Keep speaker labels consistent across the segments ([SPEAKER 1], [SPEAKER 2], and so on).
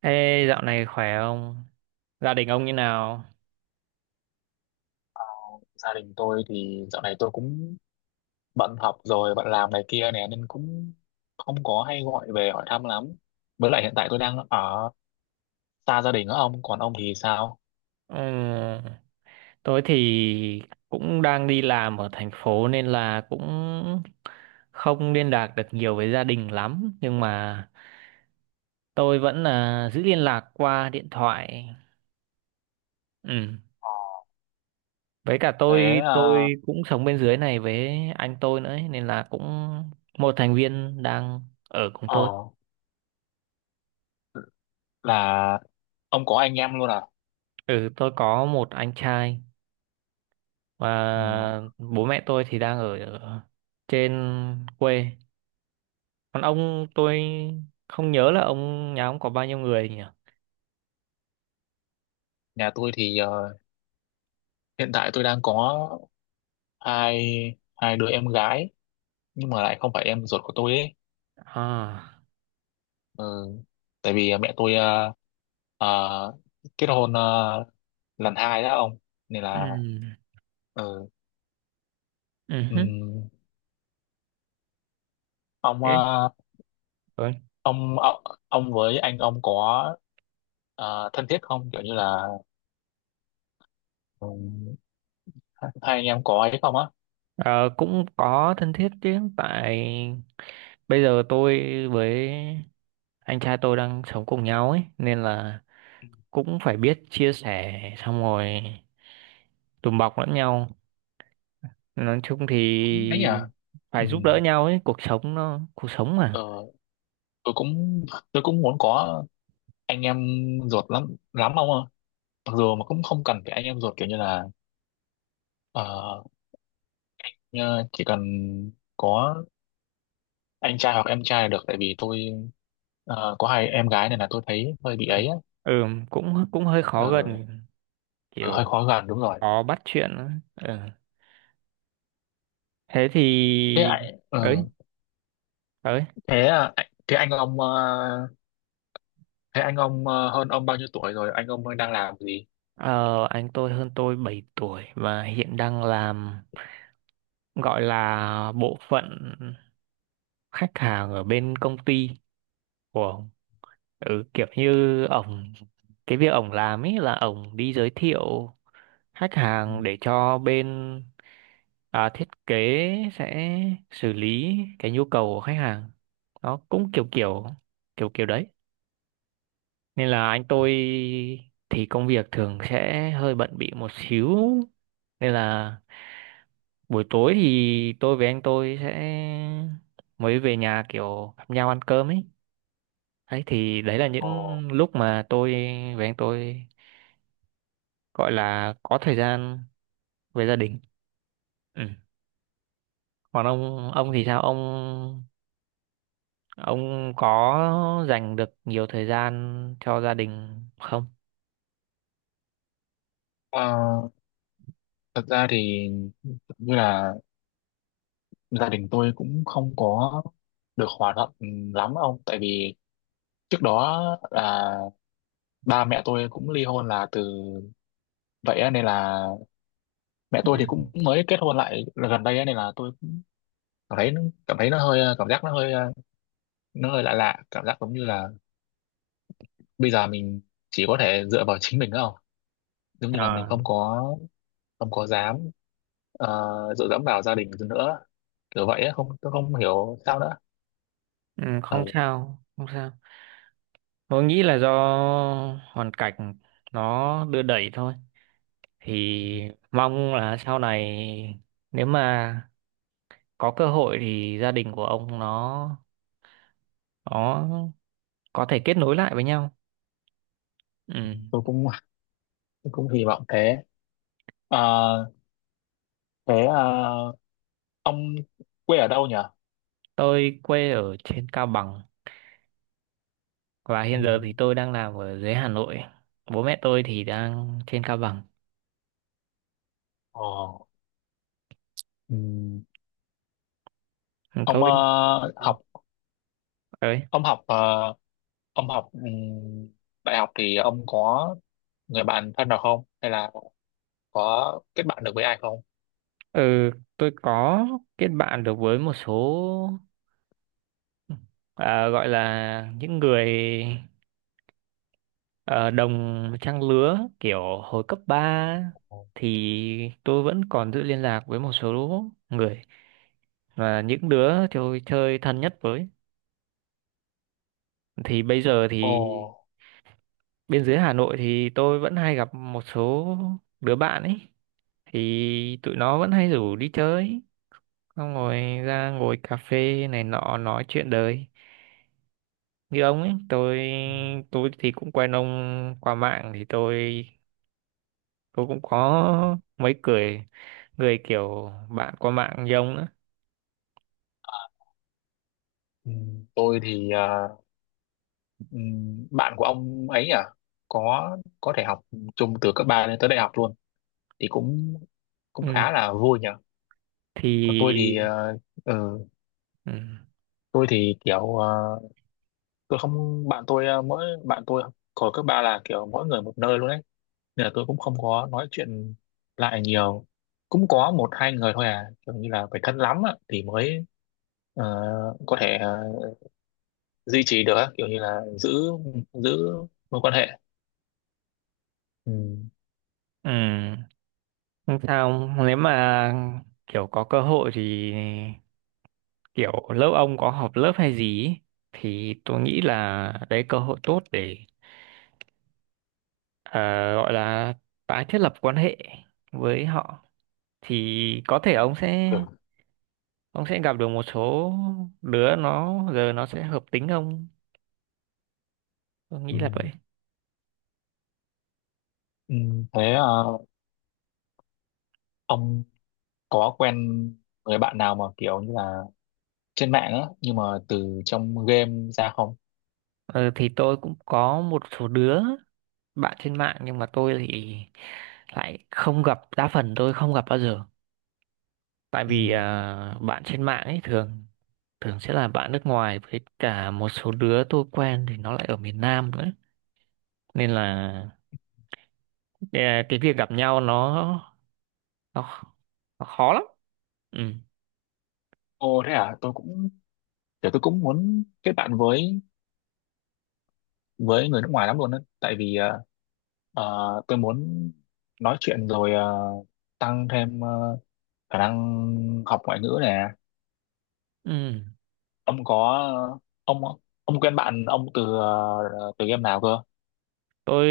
[SPEAKER 1] Ê, dạo này khỏe không? Gia đình ông như nào?
[SPEAKER 2] Gia đình tôi thì dạo này tôi cũng bận học rồi bận làm này kia nè nên cũng không có hay gọi về hỏi thăm lắm. Với lại hiện tại tôi đang ở xa gia đình á. Ông còn ông thì sao?
[SPEAKER 1] Ừ, tôi thì cũng đang đi làm ở thành phố nên là cũng không liên lạc được nhiều với gia đình lắm. Nhưng mà tôi vẫn là giữ liên lạc qua điện thoại. Ừ.
[SPEAKER 2] Ờ,
[SPEAKER 1] Với cả
[SPEAKER 2] Thế
[SPEAKER 1] tôi
[SPEAKER 2] à,
[SPEAKER 1] tôi cũng sống bên dưới này với anh tôi nữa ấy, nên là cũng một thành viên đang ở cùng tôi.
[SPEAKER 2] ờ là ông có anh em luôn à?
[SPEAKER 1] Ừ, tôi có một anh trai, và
[SPEAKER 2] Ừ.
[SPEAKER 1] bố mẹ tôi thì đang ở ở trên quê. Còn ông, tôi không nhớ là ông nhà ông có bao nhiêu người nhỉ?
[SPEAKER 2] Nhà tôi thì hiện tại tôi đang có hai hai đứa em gái, nhưng mà lại không phải em ruột của tôi ấy.
[SPEAKER 1] À,
[SPEAKER 2] Ừ. Tại vì mẹ tôi ờ, kết hôn lần hai đó ông, nên là...
[SPEAKER 1] ừ,
[SPEAKER 2] Ừ.
[SPEAKER 1] ừ
[SPEAKER 2] Ừ.
[SPEAKER 1] hứ,
[SPEAKER 2] ông
[SPEAKER 1] thế
[SPEAKER 2] ờ,
[SPEAKER 1] rồi.
[SPEAKER 2] ông ông ông với anh ông có thân thiết không, kiểu như là, ừ, hai hai anh em có ấy không á?
[SPEAKER 1] Ờ, cũng có thân thiết chứ, tại bây giờ tôi với anh trai tôi đang sống cùng nhau ấy, nên là cũng phải biết chia sẻ, xong rồi đùm bọc lẫn nhau. Nói chung
[SPEAKER 2] Cũng ấy nhỉ.
[SPEAKER 1] thì
[SPEAKER 2] Ừ.
[SPEAKER 1] phải giúp đỡ nhau ấy, cuộc sống nó cuộc sống mà.
[SPEAKER 2] ờ, tôi cũng muốn có anh em ruột lắm lắm ông ạ. Mặc dù mà cũng không cần phải anh em ruột, kiểu như là ờ, như chỉ cần có anh trai hoặc em trai là được. Tại vì tôi có hai em gái này là tôi thấy hơi bị
[SPEAKER 1] Ờ,
[SPEAKER 2] ấy á.
[SPEAKER 1] ừ, cũng cũng hơi khó
[SPEAKER 2] Ờ,
[SPEAKER 1] gần,
[SPEAKER 2] hơi
[SPEAKER 1] kiểu
[SPEAKER 2] khó gần, đúng rồi.
[SPEAKER 1] khó bắt chuyện á. Ừ. Thế thì
[SPEAKER 2] Thế ạ.
[SPEAKER 1] ấy ấy.
[SPEAKER 2] Thế à, thế anh ông hơn ông bao nhiêu tuổi rồi, anh ông đang làm gì?
[SPEAKER 1] Ờ, anh tôi hơn tôi 7 tuổi và hiện đang làm, gọi là bộ phận khách hàng ở bên công ty của ông. Ừ, kiểu như ổng, cái việc ổng làm ấy là ổng đi giới thiệu khách hàng để cho bên, à, thiết kế sẽ xử lý cái nhu cầu của khách hàng. Nó cũng kiểu kiểu, kiểu kiểu đấy. Nên là anh tôi thì công việc thường sẽ hơi bận bịu một xíu, nên là buổi tối thì tôi với anh tôi sẽ mới về nhà, kiểu gặp nhau ăn cơm ấy. Đấy thì đấy là
[SPEAKER 2] Ờ,
[SPEAKER 1] những lúc mà tôi với anh tôi gọi là có thời gian với gia đình. Ừ. Còn ông thì sao ông có dành được nhiều thời gian cho gia đình không?
[SPEAKER 2] ờ, thật ra thì như là gia đình tôi cũng không có được hòa thuận lắm ông. Tại vì trước đó là ba mẹ tôi cũng ly hôn là từ vậy á, nên là mẹ
[SPEAKER 1] Ừ.
[SPEAKER 2] tôi thì cũng mới kết hôn lại gần đây á, nên là tôi cảm thấy cảm thấy nó hơi, cảm giác nó hơi lạ lạ, cảm giác giống như là bây giờ mình chỉ có thể dựa vào chính mình thôi, không giống như là mình
[SPEAKER 1] À,
[SPEAKER 2] không có không có dám dựa dẫm vào gia đình nữa, kiểu vậy á, không tôi không hiểu sao nữa.
[SPEAKER 1] ừ, không
[SPEAKER 2] Ừ,
[SPEAKER 1] sao không sao. Tôi nghĩ là do hoàn cảnh nó đưa đẩy thôi, thì mong là sau này nếu mà có cơ hội thì gia đình của ông nó có thể kết nối lại với nhau. Ừ.
[SPEAKER 2] tôi cũng hy vọng thế. Ờ, Thế ông quê ở đâu nhỉ?
[SPEAKER 1] Tôi quê ở trên Cao Bằng, và
[SPEAKER 2] Ừ.
[SPEAKER 1] hiện giờ thì tôi đang làm ở dưới Hà Nội. Bố mẹ tôi thì đang trên Cao Bằng.
[SPEAKER 2] Ờ, ừ. ông
[SPEAKER 1] Tôi
[SPEAKER 2] ờ, học
[SPEAKER 1] đấy.
[SPEAKER 2] ông học ờ, học đại học thì ông có người bạn thân nào không, hay là có kết bạn được với ai không?
[SPEAKER 1] Ừ, tôi có kết bạn được với một số, à, gọi là những người, ờ, đồng trang lứa, kiểu hồi cấp 3 thì tôi vẫn còn giữ liên lạc với một số người, và những đứa tôi chơi thân nhất với. Thì bây giờ
[SPEAKER 2] Ồ.
[SPEAKER 1] thì bên dưới Hà Nội thì tôi vẫn hay gặp một số đứa bạn ấy, thì tụi nó vẫn hay rủ đi chơi, xong rồi ra ngồi cà phê này nọ nói chuyện đời như ông ấy. tôi
[SPEAKER 2] Ừ.
[SPEAKER 1] tôi thì cũng quen ông qua mạng, thì tôi cũng có mấy người, người kiểu bạn qua mạng như ông nữa.
[SPEAKER 2] Ờ, ừ, tôi thì bạn của ông ấy à, có có thể học chung từ cấp 3 lên tới đại học luôn, thì cũng cũng khá
[SPEAKER 1] Ừ,
[SPEAKER 2] là vui nhở. Còn tôi thì
[SPEAKER 1] thì
[SPEAKER 2] ừ,
[SPEAKER 1] ừ,
[SPEAKER 2] tôi thì kiểu ờ, tôi không bạn tôi ờ, mỗi bạn tôi hồi cấp 3 là kiểu mỗi người một nơi luôn đấy, nên là tôi cũng không có nói chuyện lại nhiều. Cũng có một hai người thôi à, kiểu như là phải thân lắm á, thì mới ờ, có thể duy trì được á, kiểu như là giữ giữ mối quan hệ. Ừ.
[SPEAKER 1] ừ, không sao. Nếu mà kiểu có cơ hội thì kiểu lớp ông có họp lớp hay gì ấy, thì tôi nghĩ là đấy cơ hội tốt để, ờ, gọi là tái thiết lập quan hệ với họ, thì có thể ông sẽ,
[SPEAKER 2] Kiểu-
[SPEAKER 1] ông sẽ gặp được một số đứa nó giờ nó sẽ hợp tính ông. Tôi
[SPEAKER 2] ừ.
[SPEAKER 1] nghĩ là vậy.
[SPEAKER 2] Ừ, thế ông có quen người bạn nào mà kiểu như là trên mạng á, nhưng mà từ trong game ra không?
[SPEAKER 1] Ờ, thì tôi cũng có một số đứa bạn trên mạng nhưng mà tôi thì lại không gặp, đa phần tôi không gặp bao giờ. Tại
[SPEAKER 2] Ừ.
[SPEAKER 1] vì à, bạn trên mạng ấy thường thường sẽ là bạn nước ngoài, với cả một số đứa tôi quen thì nó lại ở miền Nam nữa, nên là, à, cái việc gặp nhau nó, nó, nó khó lắm. Ừ,
[SPEAKER 2] Ồ, thế à, tôi cũng kiểu tôi cũng muốn kết bạn với người nước ngoài lắm luôn á, tại vì tôi muốn nói chuyện rồi tăng thêm khả năng học ngoại ngữ nè.
[SPEAKER 1] ừ.
[SPEAKER 2] Ông có ông ông quen bạn ông từ từ game nào cơ?
[SPEAKER 1] Tôi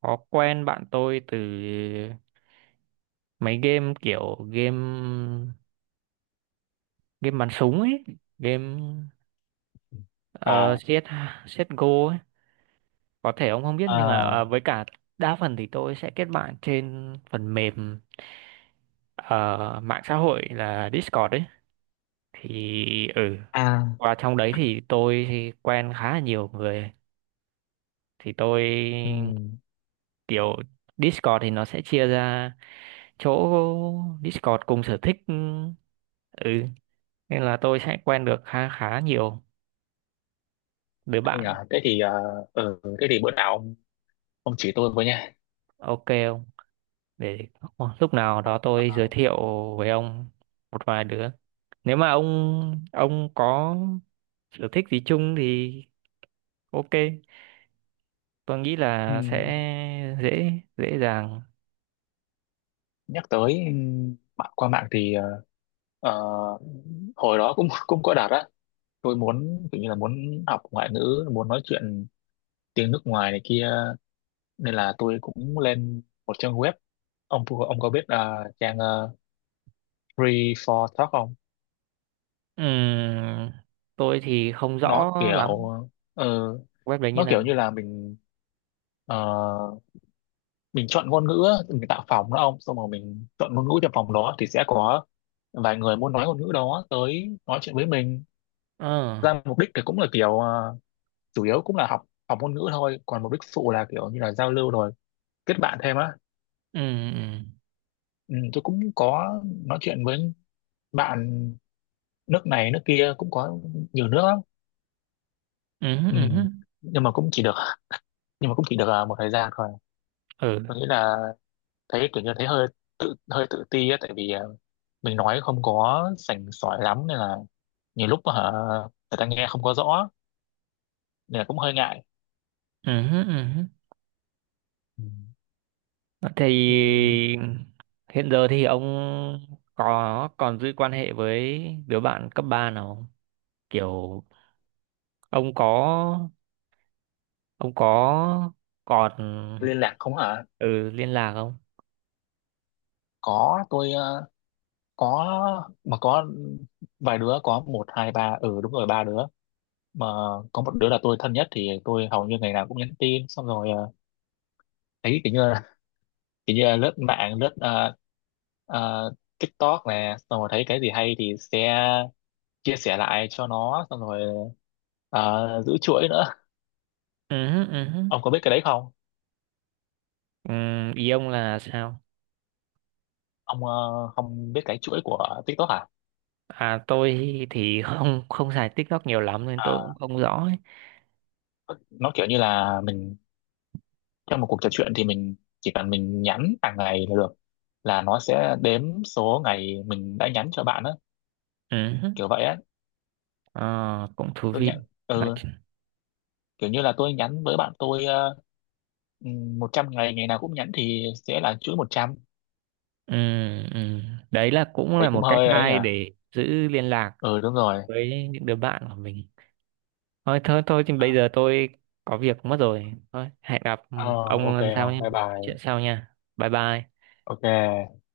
[SPEAKER 1] có quen bạn tôi từ mấy game, kiểu game game bắn súng ấy, game
[SPEAKER 2] À.
[SPEAKER 1] CS, CSGO ấy, có thể ông không biết. Nhưng mà
[SPEAKER 2] À,
[SPEAKER 1] với cả đa phần thì tôi sẽ kết bạn trên phần mềm, ờ, mạng xã hội là Discord ấy. Thì ừ,
[SPEAKER 2] à.
[SPEAKER 1] qua trong đấy thì tôi quen khá là nhiều người. Thì tôi
[SPEAKER 2] Ừ.
[SPEAKER 1] kiểu, Discord thì nó sẽ chia ra chỗ Discord cùng sở thích. Ừ, ừ. Nên là tôi sẽ quen được khá khá nhiều đứa
[SPEAKER 2] Anh
[SPEAKER 1] bạn.
[SPEAKER 2] à, thế thì thế thì bữa nào ông chỉ tôi với nha.
[SPEAKER 1] Ok không, để lúc nào đó tôi giới thiệu với ông một vài đứa, nếu mà ông có sở thích gì chung thì ok, tôi nghĩ là sẽ
[SPEAKER 2] Ừm,
[SPEAKER 1] dễ, dễ dàng.
[SPEAKER 2] nhắc tới mạng, qua mạng thì ờ, hồi đó cũng cũng có đạt á, tôi muốn tự như là muốn học ngoại ngữ muốn nói chuyện tiếng nước ngoài này kia, nên là tôi cũng lên một trang web. Ông có biết trang Free for Talk không?
[SPEAKER 1] Ừm, tôi thì không
[SPEAKER 2] nó
[SPEAKER 1] rõ lắm
[SPEAKER 2] kiểu ờ,
[SPEAKER 1] web đấy như
[SPEAKER 2] nó
[SPEAKER 1] nào.
[SPEAKER 2] kiểu như là ờ, mình chọn ngôn ngữ á, mình tạo phòng đó ông, xong rồi mình chọn ngôn ngữ cho phòng đó thì sẽ có vài người muốn nói ngôn ngữ đó tới nói chuyện với mình.
[SPEAKER 1] Ờ,
[SPEAKER 2] Ra mục đích thì cũng là kiểu chủ yếu cũng là học học ngôn ngữ thôi, còn mục đích phụ là kiểu như là giao lưu rồi kết bạn thêm á.
[SPEAKER 1] ừ, ừ.
[SPEAKER 2] Ừ, tôi cũng có nói chuyện với bạn nước này nước kia, cũng có nhiều nước lắm.
[SPEAKER 1] Ừ,
[SPEAKER 2] Ừ.
[SPEAKER 1] ừ, ừ,
[SPEAKER 2] nhưng mà cũng chỉ được nhưng mà cũng chỉ được một thời gian thôi.
[SPEAKER 1] ừ,
[SPEAKER 2] Tôi nghĩ là thấy kiểu như thấy hơi tự ti á, tại vì mình nói không có sành sỏi lắm, nên là nhiều lúc hả người ta nghe không có rõ, nên là cũng hơi ngại.
[SPEAKER 1] ừ. Ừ.
[SPEAKER 2] Ừ.
[SPEAKER 1] Thì
[SPEAKER 2] Ừm,
[SPEAKER 1] hiện giờ thì ông có còn giữ quan hệ với đứa bạn cấp 3 nào không? Kiểu ông có, ông có còn,
[SPEAKER 2] liên lạc không hả?
[SPEAKER 1] ừ, liên lạc không?
[SPEAKER 2] Có, tôi có mà, có vài đứa, có một hai ba, ừ đúng rồi, ba đứa. Mà có một đứa là tôi thân nhất thì tôi hầu như ngày nào cũng nhắn tin, xong rồi thấy kiểu như là lướt mạng, lướt ờ, TikTok nè, xong rồi thấy cái gì hay thì sẽ chia sẻ lại cho nó, xong rồi giữ chuỗi nữa.
[SPEAKER 1] Ừ, ừ.
[SPEAKER 2] Ông có biết cái đấy không?
[SPEAKER 1] Ừ, ý ông là sao?
[SPEAKER 2] Ông không biết cái chuỗi của TikTok à?
[SPEAKER 1] À tôi thì không, không xài TikTok nhiều lắm nên tôi
[SPEAKER 2] À,
[SPEAKER 1] cũng không rõ ấy.
[SPEAKER 2] nó kiểu như là mình trong một cuộc trò chuyện thì mình chỉ cần mình nhắn hàng ngày là được, là nó sẽ đếm số ngày mình đã nhắn cho bạn á.
[SPEAKER 1] Ừ.
[SPEAKER 2] Kiểu vậy á.
[SPEAKER 1] Ờ, cũng thú
[SPEAKER 2] Tôi
[SPEAKER 1] vị.
[SPEAKER 2] nhận
[SPEAKER 1] Nói-
[SPEAKER 2] Ừ,
[SPEAKER 1] ch-
[SPEAKER 2] kiểu như là tôi nhắn với bạn tôi uh, 100 ngày, ngày nào cũng nhắn thì sẽ là chuỗi 100.
[SPEAKER 1] Ừ, ừ. Đấy là cũng
[SPEAKER 2] Thấy
[SPEAKER 1] là
[SPEAKER 2] cũng
[SPEAKER 1] một cách
[SPEAKER 2] hơi ấy nhỉ.
[SPEAKER 1] hay để giữ liên lạc
[SPEAKER 2] Ừ đúng rồi.
[SPEAKER 1] với những đứa bạn của mình. Thôi thôi thôi thì bây giờ tôi có việc mất rồi, thôi hẹn gặp ừ,
[SPEAKER 2] Ờ,
[SPEAKER 1] ông
[SPEAKER 2] ok
[SPEAKER 1] lần sau
[SPEAKER 2] không,
[SPEAKER 1] nhé,
[SPEAKER 2] bye
[SPEAKER 1] mình nói chuyện
[SPEAKER 2] bye,
[SPEAKER 1] sau nha, bye bye.
[SPEAKER 2] ok.